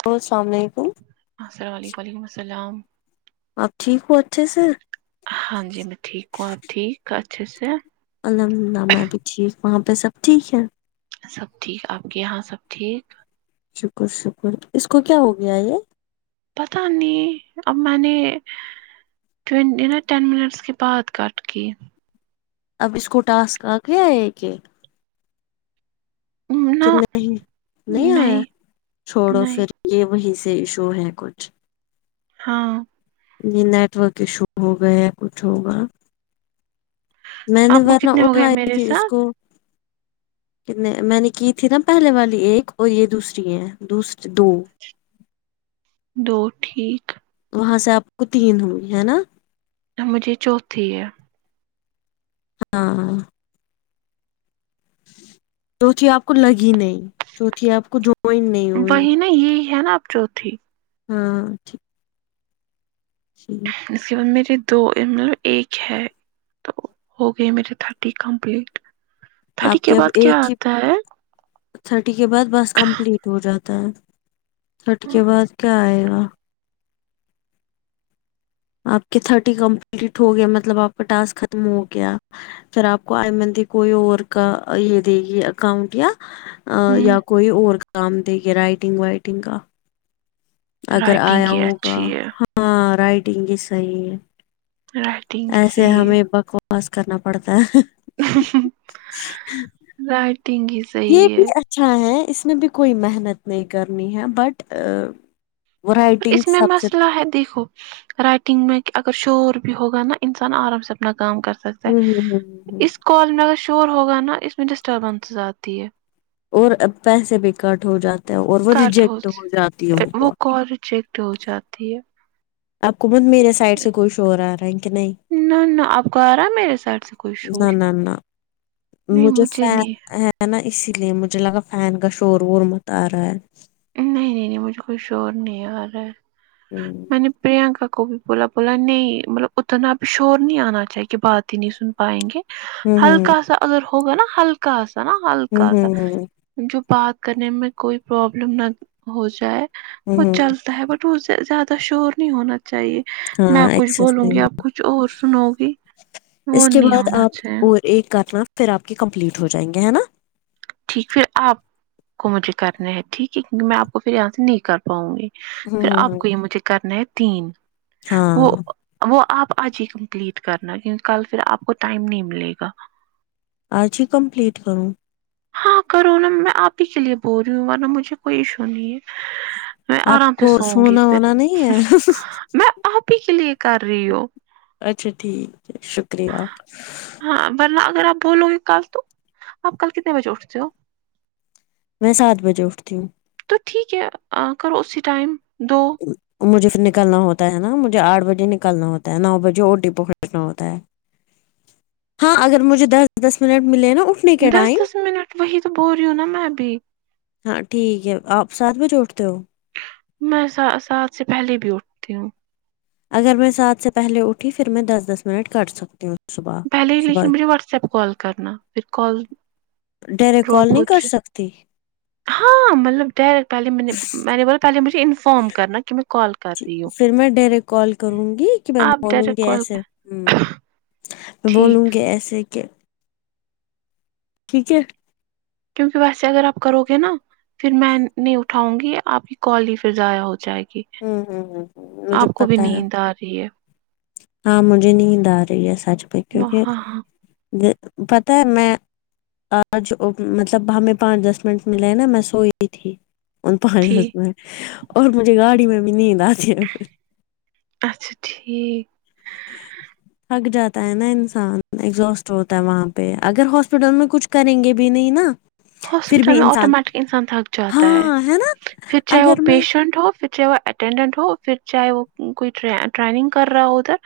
hello السلام علیکم السلام علیکم و علیکم السلام آپ ٹھیک ہو اچھے سے ہاں جی میں ٹھیک ہوں آپ ٹھیک اچھے سے ہیں الحمد للہ میں بھی ٹھیک وہاں پہ سب ٹھیک ہے سب ٹھیک آپ کے یہاں سب ٹھیک شکر شکر اس کو کیا ہو گیا یہ پتہ نہیں اماں نے ٹینڈے نا ٹین منٹس کے بعد کاٹکے اب اس کو ٹاسک آ گیا ایک کہ کہ نہ نہیں نہیں آیا چھوڑو نہیں پھر یہ وہیں سے ایشو ہے کچھ ہاں جی نیٹ ورک ایشو ہو گیا کچھ ہوگا میں نے آپ کو ورنہ کتنے ہو گئے اٹھایا میرے تھی پھر اس ساتھ کو میں نے کی تھی نا پہلے والی ایک اور یہ دوسری ہیں دوسری دو دو ٹھیک وہاں سے آپ کو تین ہوئی ہے نا اب مجھے چوتھی ہے ہاں چوتھی آپ کو لگی نہیں چوتھی آپ کو جوائن نہیں ہوئی وہی نا یہ ہے نا اب چوتھی ہاں ٹھیک صحیح ہے اس کے بعد میرے دو ان میں ایک ہے تو ہو گئے میرے تھرٹی کمپلیٹ تھرٹی آپ کے اب بعد کیا ایک ہی آتا ہے تھرٹی کے بعد بس کمپلیٹ ہو جاتا ہے تھرٹی کے ہے بعد کیا آئے گا آپ کے تھرٹی کمپلیٹ ہو گیے مطلب آپ کا ٹاسک ختم ہو گیا پھر آپ کو آئی مندی کوئی اور کا یہ دے گی اکاؤنٹ یا آ یا کوئی اور کام دے گی رائٹنگ وائٹنگ کا اگر رائٹنگ آیا ہی ہوگا اچھی ہے ہاں رائٹنگ ہی صحیح رائٹنگ ہی ایسے صحیح ہمیں بکواس کرنا پڑتا ہے رائٹگ از یہ بھی اچھا ہے اس میں بھی کوئی محنت نہیں کرنی ہے بٹ وہ رائٹنگ اس میں سب سے مسئلہ ہے دیکھو رائٹنگ میں کہ اگر شور بھی ہوگا نا انسان آرام سے اپنا کام کرتا سکتا ہوں ہ ہ ہے ہ اس کال میں اگر شور ہوگا نا اس میں ڈسٹربنس آتی ہے اور اب پیسے بھی کٹ ہو جاتے ہیں اور وہ ریجیکٹ ہو جاتی ہے ان کو چیکڈ ہو جاتی ہے آپ کو بت میرے سائڈ سے کچھ شور آرہا ہے کہ نہیں نہ نہ آپ کو آ رہا میرے سائڈ سے کوئی شور نہ نہ نہ نہیں مجھے نہیں ہے نا اسی لیے مجھے لگا فین کا شور وور مت آ رہا ہے نہیں نہیں نہیں مجھے کوئی شور نہیں آ رہا ہے ہوں میں نے پرینکا کو بھی بولا بولا نہیں مطلب اتنا بھی شور نہیں آنا چاہیے کہ بات ہی نہیں سن پائیں گے ہوں ہوں ہلکا سا اگر ہوگا نا ہلکا سا نا ہوں ہلکا سا ہوں ہوں جو بات کرنے میں کوئی پرابلم نہ ہو جائے ہوں وہ ہوں چلتا ہے بٹ تو زیادہ شور نہیں ہونا چاہیے میں ہاں کچھ ایکسس بولوں نہیں گی ہو آپ کچھ اور سنو گی وہ اس کے نہیں بعد ہونا آپ چاہے اور ایک کرنا پھر آپ کے کمپلیٹ ہو جائیں گے ہے نا ٹھیک ہے پھر آپ کو مجھے کرنا ہے ٹھیک ہے کی میں آپ کو پھر یہاں سے نہیں کر پاؤں گی پھر ہوں ہوں آپ ہوں کو یہ مجھے کرنا ہے تین وہ ہاں وہ آپ آج ہی کمپلیٹ کرنا کیونکہ کل پھر آپ کو ٹائم نہیں ملے گا آج ہی کمپلیٹ کروں ہاں کرو نا میں آپ ہی کے لیے بول رہی ہوں ورنہ مجھے کوئی ایشو نہیں ہے میں آپ آرام سے کو سوؤں گی سونا فر وونا نہیں ہے میں آپ ہی کے لیے کر رہی ہوں اچھا ٹھیک ہے شکریہ ہاں ورنہ اگر آپ بولو گے کل تو آپ کل کتنے بجے اٹھتے ہو میں سات بجے اٹھتی ہوں تو ٹھیک ہے کرو اسی ٹائم دو مجھے پھر نکلنا ہوتا ہے نا مجھے آٹھ بجے نکلنا ہوتا ہے نو بجے اور ڈیپو خریدنا ہوتا ہے ہاں اگر مجھے دس دس منٹ ملے نا اٹھنے کے دس ٹائم دس منٹ وہی تو بول رہی ہوں نا میں بھی ہاں ٹھیک ہے آپ سات بجے اٹھتے ہو میں سا سات سے پہلے بھی اٹھتی ہوں اگر میں سات سے پہلے اٹھی پھر میں دس دس منٹ کاٹ سکتی ہوں صبح پہلے ہی صبح لیکن مجھے واٹس ایپ کال کرنا پھر کال ڈائریکٹ کال ڈراپ ہو نہیں کر جائے سکتی ہاں مطلب ڈائریکٹ پہلے میں نے میں نے بولا پہلے مجھے انفارم کرنا کہ میں کال کر جی رہی ہوں پھر میں ڈائریکٹ کال کروں گی کہ میں آپ بولوں ڈائریکٹ گی کال ایسے ہوں کر میں بولوں ٹھیک گی ایسے کہ ٹھیک ہے کیونکہ ویسے اگر آپ کرو گے نا پھر میں نہیں اٹھاوں گی آپ کی کال ہی پھر ضائع ہو جائے گی ہ ہ مجھے آپ کو بھی پتا ہے نیند آ رہی ہے ہاں مجھے نیند آ رہی ہے سچ پہ کیونکہ ہاں ہاں پتہ ہے میں آج مطلب ہمیں پانچ دس منٹ ملے ہیں نا میں سوئی تھی ان پانچ دس ٹھیک منٹ اور مجھے گاڑی میں بھی نیند آتی ہے پھر اچھا ٹھیک [inaudible] تھک جاتا ہے نا انسان ایگزوسٹ ہوتا ہے وہاں پہ اگر ہاسپٹل میں کچھ کریں گے بھی نہیں نا پھر ہاسپٹل بھی میں انسان آٹومیٹک انسان تھک جاتا ہے ہاں نا پھر چاہے وہ اگر میں پیشنٹ ہو پھر چاہے وہ اٹینڈنٹ ہو پھر چاہے وہ کوئی ٹریننگ کر رہا ہو ادھر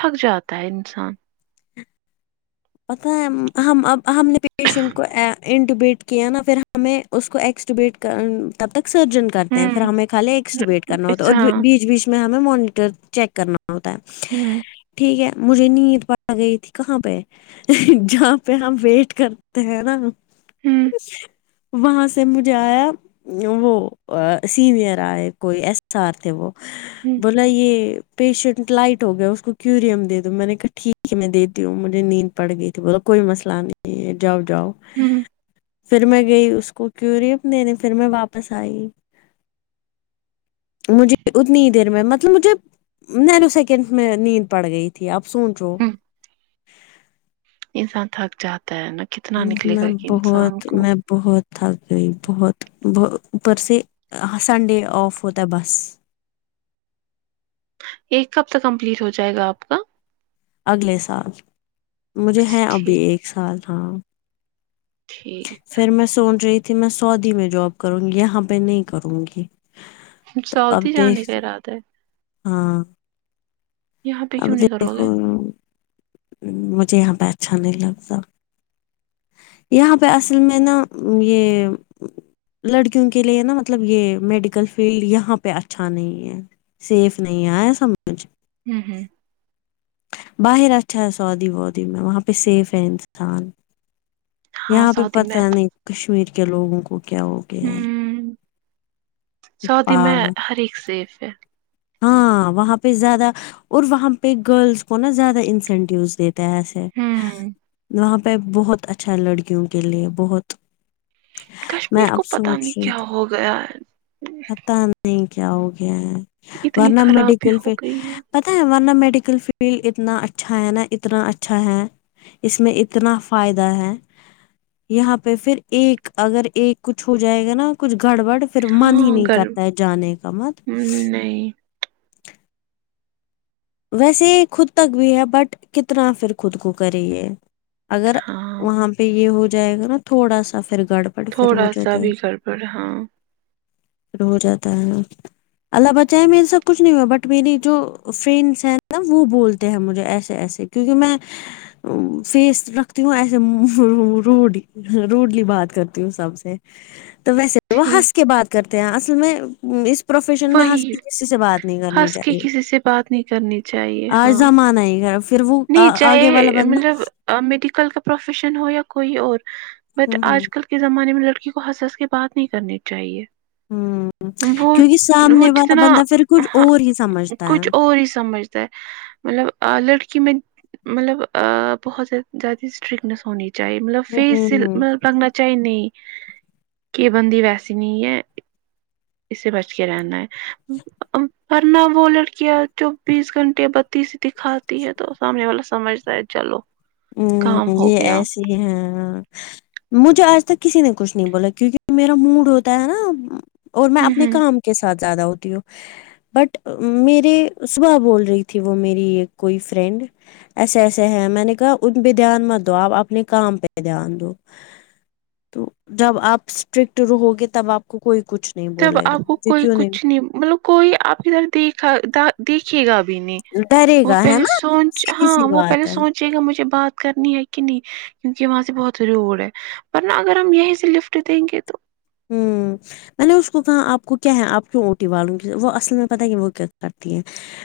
تھک جاتا ہے انسان پتا ہے ہم اب ہم نے پیشنٹ کو اے این ڈبیٹ کیا نا پھر ہمیں اس کو ایکس ڈبیٹ کر تب تک سرجن کر کرتے ہیں پھر ہوں ہمیں خالی ایکسٹویٹ کرنا ہوتا ہے ہاں اور بیچ بیچ میں ہمیں مونیٹر چیک کرنا ہوتا ہے ہوں ٹھیک ہے مجھے نیند پڑ گئی تھی کہاں پہ جہاں پہ ہم ویٹ کرتے ہیں نا ہوں وہاں سے مجھے آیا وہ سینئر آئے کوئی ایس سار تھے وہ ہوں بولا یہ پیشنٹ لائٹ ہو گیا اس کو کیوریم دے دو میں نے کہا ٹھیک ہے میں دیتی ہوں مجھے مجھے نیند پڑ گئی تھی بولا کوئی مسئلہ نہیں جاو جاو ہوں پھر میں گئی اس کو کیوریم دینے پھر میں واپس آئی مجھے اتنی ہی دیر میں مطلب مجھے نینو سیکنڈس میں نیند پڑ گئی تھی آپ سوچو [inaudible] [inaudible] انسان تھک جاتا ہے نا کتنا نکلے میں گا کہ انسان بہت کو میں بہت تھک گئی بہت بت اوپر سے سنڈے آف ہوتا ہے بس ایک کب تک کمپلیٹ ہو جائے گا آپ کا اگلے سال مجھے اچھا ہیں ابھی ٹھیک ایک سال ہاں ٹھیک پھر میں سوچ رہی تھی میں سعودی میں جاب کروں گی یہاں پہ نہیں کروں گی سعو اب دی جانے دیکھ کا ارادہ ہے ہاں یہاں پہ اب کیوں نہیں کرو دیکھو گے مجھے یہاں پہ اچھا نہیں لگتا یہاں پہ اصل میں نا یہ لڑکیوں کے لیے نا مطلب یہ میڈیکل فیلڈ یہاں پہ اچھا نہیں ہے سیف نہیں ہے آیا سمجھ ہوں ہوں باہر آ اچھا سعودی وعودی میں وہاں پہ سیف ہے انسان ہاں یہاں پہ سعودی میں پتا نہیں کشمیر کے لوگوں کو کیا ہو گیا ہے ہوں سعودی میں پاگل ہر ایک سیف ہے ہاں وہاں پہ زیادہ اور وہاں پہ گرلس کو نا زیادہ انسینٹیو دے تے ہیں ایسے ہوں وہاں پہ بہت اچھا لڑکیوں کے لیے بہت میں کشمیر کو اب پتا سونچ نہیں رہی کیا تھی ہو گیا ہے پتا نہیں نہیں کیا ہو گیا ہے اتنی ورنہ خرابی میڈیکل ہو فیلڈ گئی پتا ہے ورنہ میڈیکل فیلڈ اتنا اچھا ہے نا اتنا اچھا ہے اس میں اتنا فائدہ ہے یہاں پہ پھر ایک اگر ایک کچھ ہو جائے گا نا کچھ گڑ بڑ پھر من ہی ہاں نہیں گر کرتا ہے جانے کا مت نہیں ویسے خود تک بھی ہے بٹ کتنا پھر خود کو کرے یہ اگر ہاں وہاں پہ یہ ہو جائے گا نا تھوڑا سا پھر گڑ پٹ پھر ہو تھوڑا سا جاتا ہیں بھی گڑبڑ ہاں ہو جاتا ہے نا اللہ بچائے میر سب کچھ نہیں ہوا بٹ میری جو ف ہے نا وہ بولتے ہیں مجھے ایسے ایسے کیونکہ میں فیس رکھتی ہوں ایسے دو رو روڈی روڈلی بات کرتی ہوں سب سے تو ویسے وہ ٹھیک ہنس کے بات کرتے ہیں اصل میں اس پروفیشن میں ہنس وہی کے کسی سے بات نہیں کرنی ہنس کے چاہیے کسی سے بات نہیں کرنی چاہیے آج ہاں زمان آئے گا پھر وہ نہیں آگے والا چاہے بندہ مطلب میڈیکل کا پروفیشن ہو یا کوئی اور بٹ ہوں ہوں آج کل کے زمانے میں لڑکی کو ہنس ہس کے بات نہیں کرنی چاہیے ہوں وہ کیونکہ وہ سامنے والا جتنا بندہ پھر کچھ ہاں اور ہی سمجھتا ہے کچھ اور ہی سمجھتا ہے مطلب لڑکی میں مطلب آ بہت زیادہ اسٹرکنیس ہونی تھی چاہیے مطلب ہوں فیس م لگنا چاہیے نہیں کہ بند ویسی نہیں ہے اس سے بچ کے رہنا ہے ورنہ وہ لڑکیاں چوبیس گھنٹے بتیس دکھا تی ہے تو سامنے والا سمجھتا ہے چلو ہ کام ہو یہ گیا ایسے ہی ہیں ہاں مجھے آج تک کسی نے کچھ نہیں بولا کیونکہ میرا موڈ ہوتا ہے نا اور میں ہ اپنے ہ کام کے ساتھ زیادہ ہوتی ہوں بٹ میرے صبح بول رہی تھی وہ میری ایک کوئی فرینڈ ایسے ایسے ہے میں نے کہا ان پہ دھیان مت دو آپ اپنے کام پہ دھیان دو تو جب آپ اسٹرکٹ رو گے تب آپ کو کوئی کچھ نہیں جب بولے گا آپ کو مجھے کوئی کیوں کچھ نہیں مطلب کوئی آپ ادھر دیکھا گا بھی نہیں ڈرے وہ گا ہے پہلے نا سوچ سیدھی سی ہاں وہ بات پہلے ہے سوچے گا مجھے بات کرنی ہے کہ نہیں کیونکہ وہاں سے بہت ہوی اوڑ ہے ورنہ اگر ہم یہیں سے لفٹ دیں گے تو ہوں میں نے اس کو کہا آپ کو کیا ہے آپ کیوں اوٹی والوں گی وہ اصل میں پتا ہے کہ وہ کیا کرتی ہیں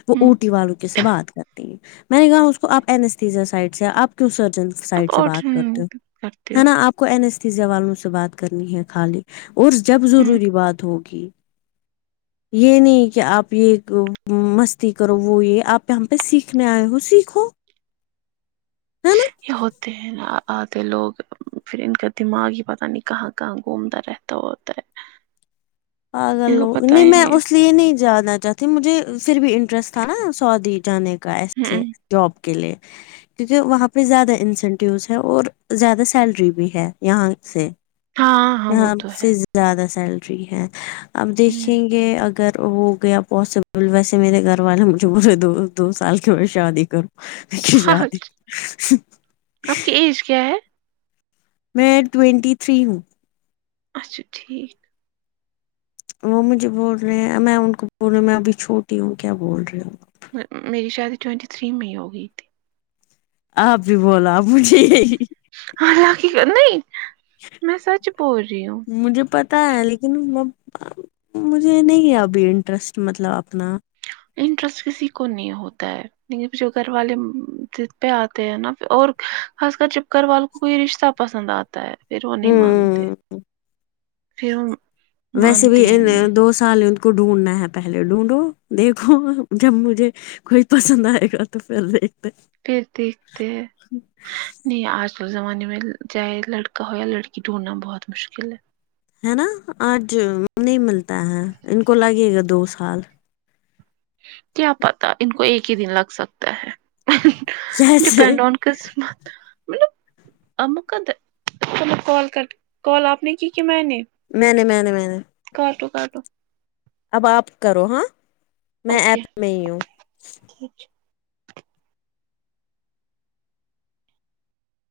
وہ ہوں اوٹی والوں کے س بات کرتی ہیں میں نے کہا اس کو آپ ازا سائڈ سے آپ کیوں سرجن اب سائڈ سے اور بات کرتے ہو کرتے ہو ہے نا آپ کو اینستزیا والوں سے بات کرنی ہے خالی اور جب ہ ضروری بات ہوگی یہ نہیں کہ آپ یہ مستی کرو وہ یہ آپ یہاں پہ سیکھنے آئے ہو سیکھو ہے نا یہ ہوتے ہیں ن آتے لوگ پھر ان کا دماغ ہی پتہ نہیں کہاں کہاں گھومتا رہتا ہوتا ہے پاگل ان کو لو پتا نہیں ہی میں اس لیے نہیں جانا چاہتی مجھے پھر بھی انٹرسٹ تھا نا سعودی جانے کا کا ایسے ہ جاب کے لیے کیونکہ وہاں پہ زیادہ انسینٹیوز ہے اور زیادہ سیلری بھی ہے یہاں سے ہاں ہاں وہ یہاں تو ہے سے زیادہ سیلری ہے اب ہوں، دیکھیں گے اگر ہو گیا پاسبل ویسے میرے گھر والے مجھے پورے دو دو سال کے میں شادی کروں م ہاں ہاں، شادی آپ کی ایج کیا ہے میں ٹوینٹی تھری ہوں اچھا ٹھیک وہ مجھے بول رہے ہیں میں ان کو بول رہا ہوں میں ابھی چھوٹی ہوں کیا بول رہی ہوں میری شادی ٹوئینٹی تھری مئی ہو گئی تھی آپ بھی بولا آپ مھے ہاں اللہ کی کر نہیں میں سچ بول رہی ہوں مجھے پت تا ہے لیکن مجھے نہیں ہے ابھی انٹرسٹ مطلب اپنا انٹرسٹ کسی کو نہیں ہوتا ہے پ جو گھر والے ضد پہ آتے ہیں نا پھر اور خاص کر جب گھر وال کوئی رشتہ پسند آتا ہے پھر وہ نہیں مانتے ہوں پھر وہ ویسے بھی مانتے ہی نہیں دو سال کو ڈھونڈنا ہے پہلے ڈھونڈو دیکھو جب مجھے کوئی پسند آئے گا تو پھر دیکھتے پھر دیکھتے ہیں نہیں آج کل زمانے میں چاہے لڑکا ہو یا لڑکی ڈھونڈھنا بہت مشکل ہے ہے نا آج نہیں ملتا ہے ان کو لگے گا دو سال کیا پتا ان کو ایک ہی دن لگ سکتا ہے کیسے ڈپینڈ آن قسمت مطلب اق [unintelligible] کال کر کال آپ نے کی کی میں نے میں نے میں نے میں نے کٹو کاٹو اب آپ کرو ہاں میں ایپ میں ہی ہوں ٹھیک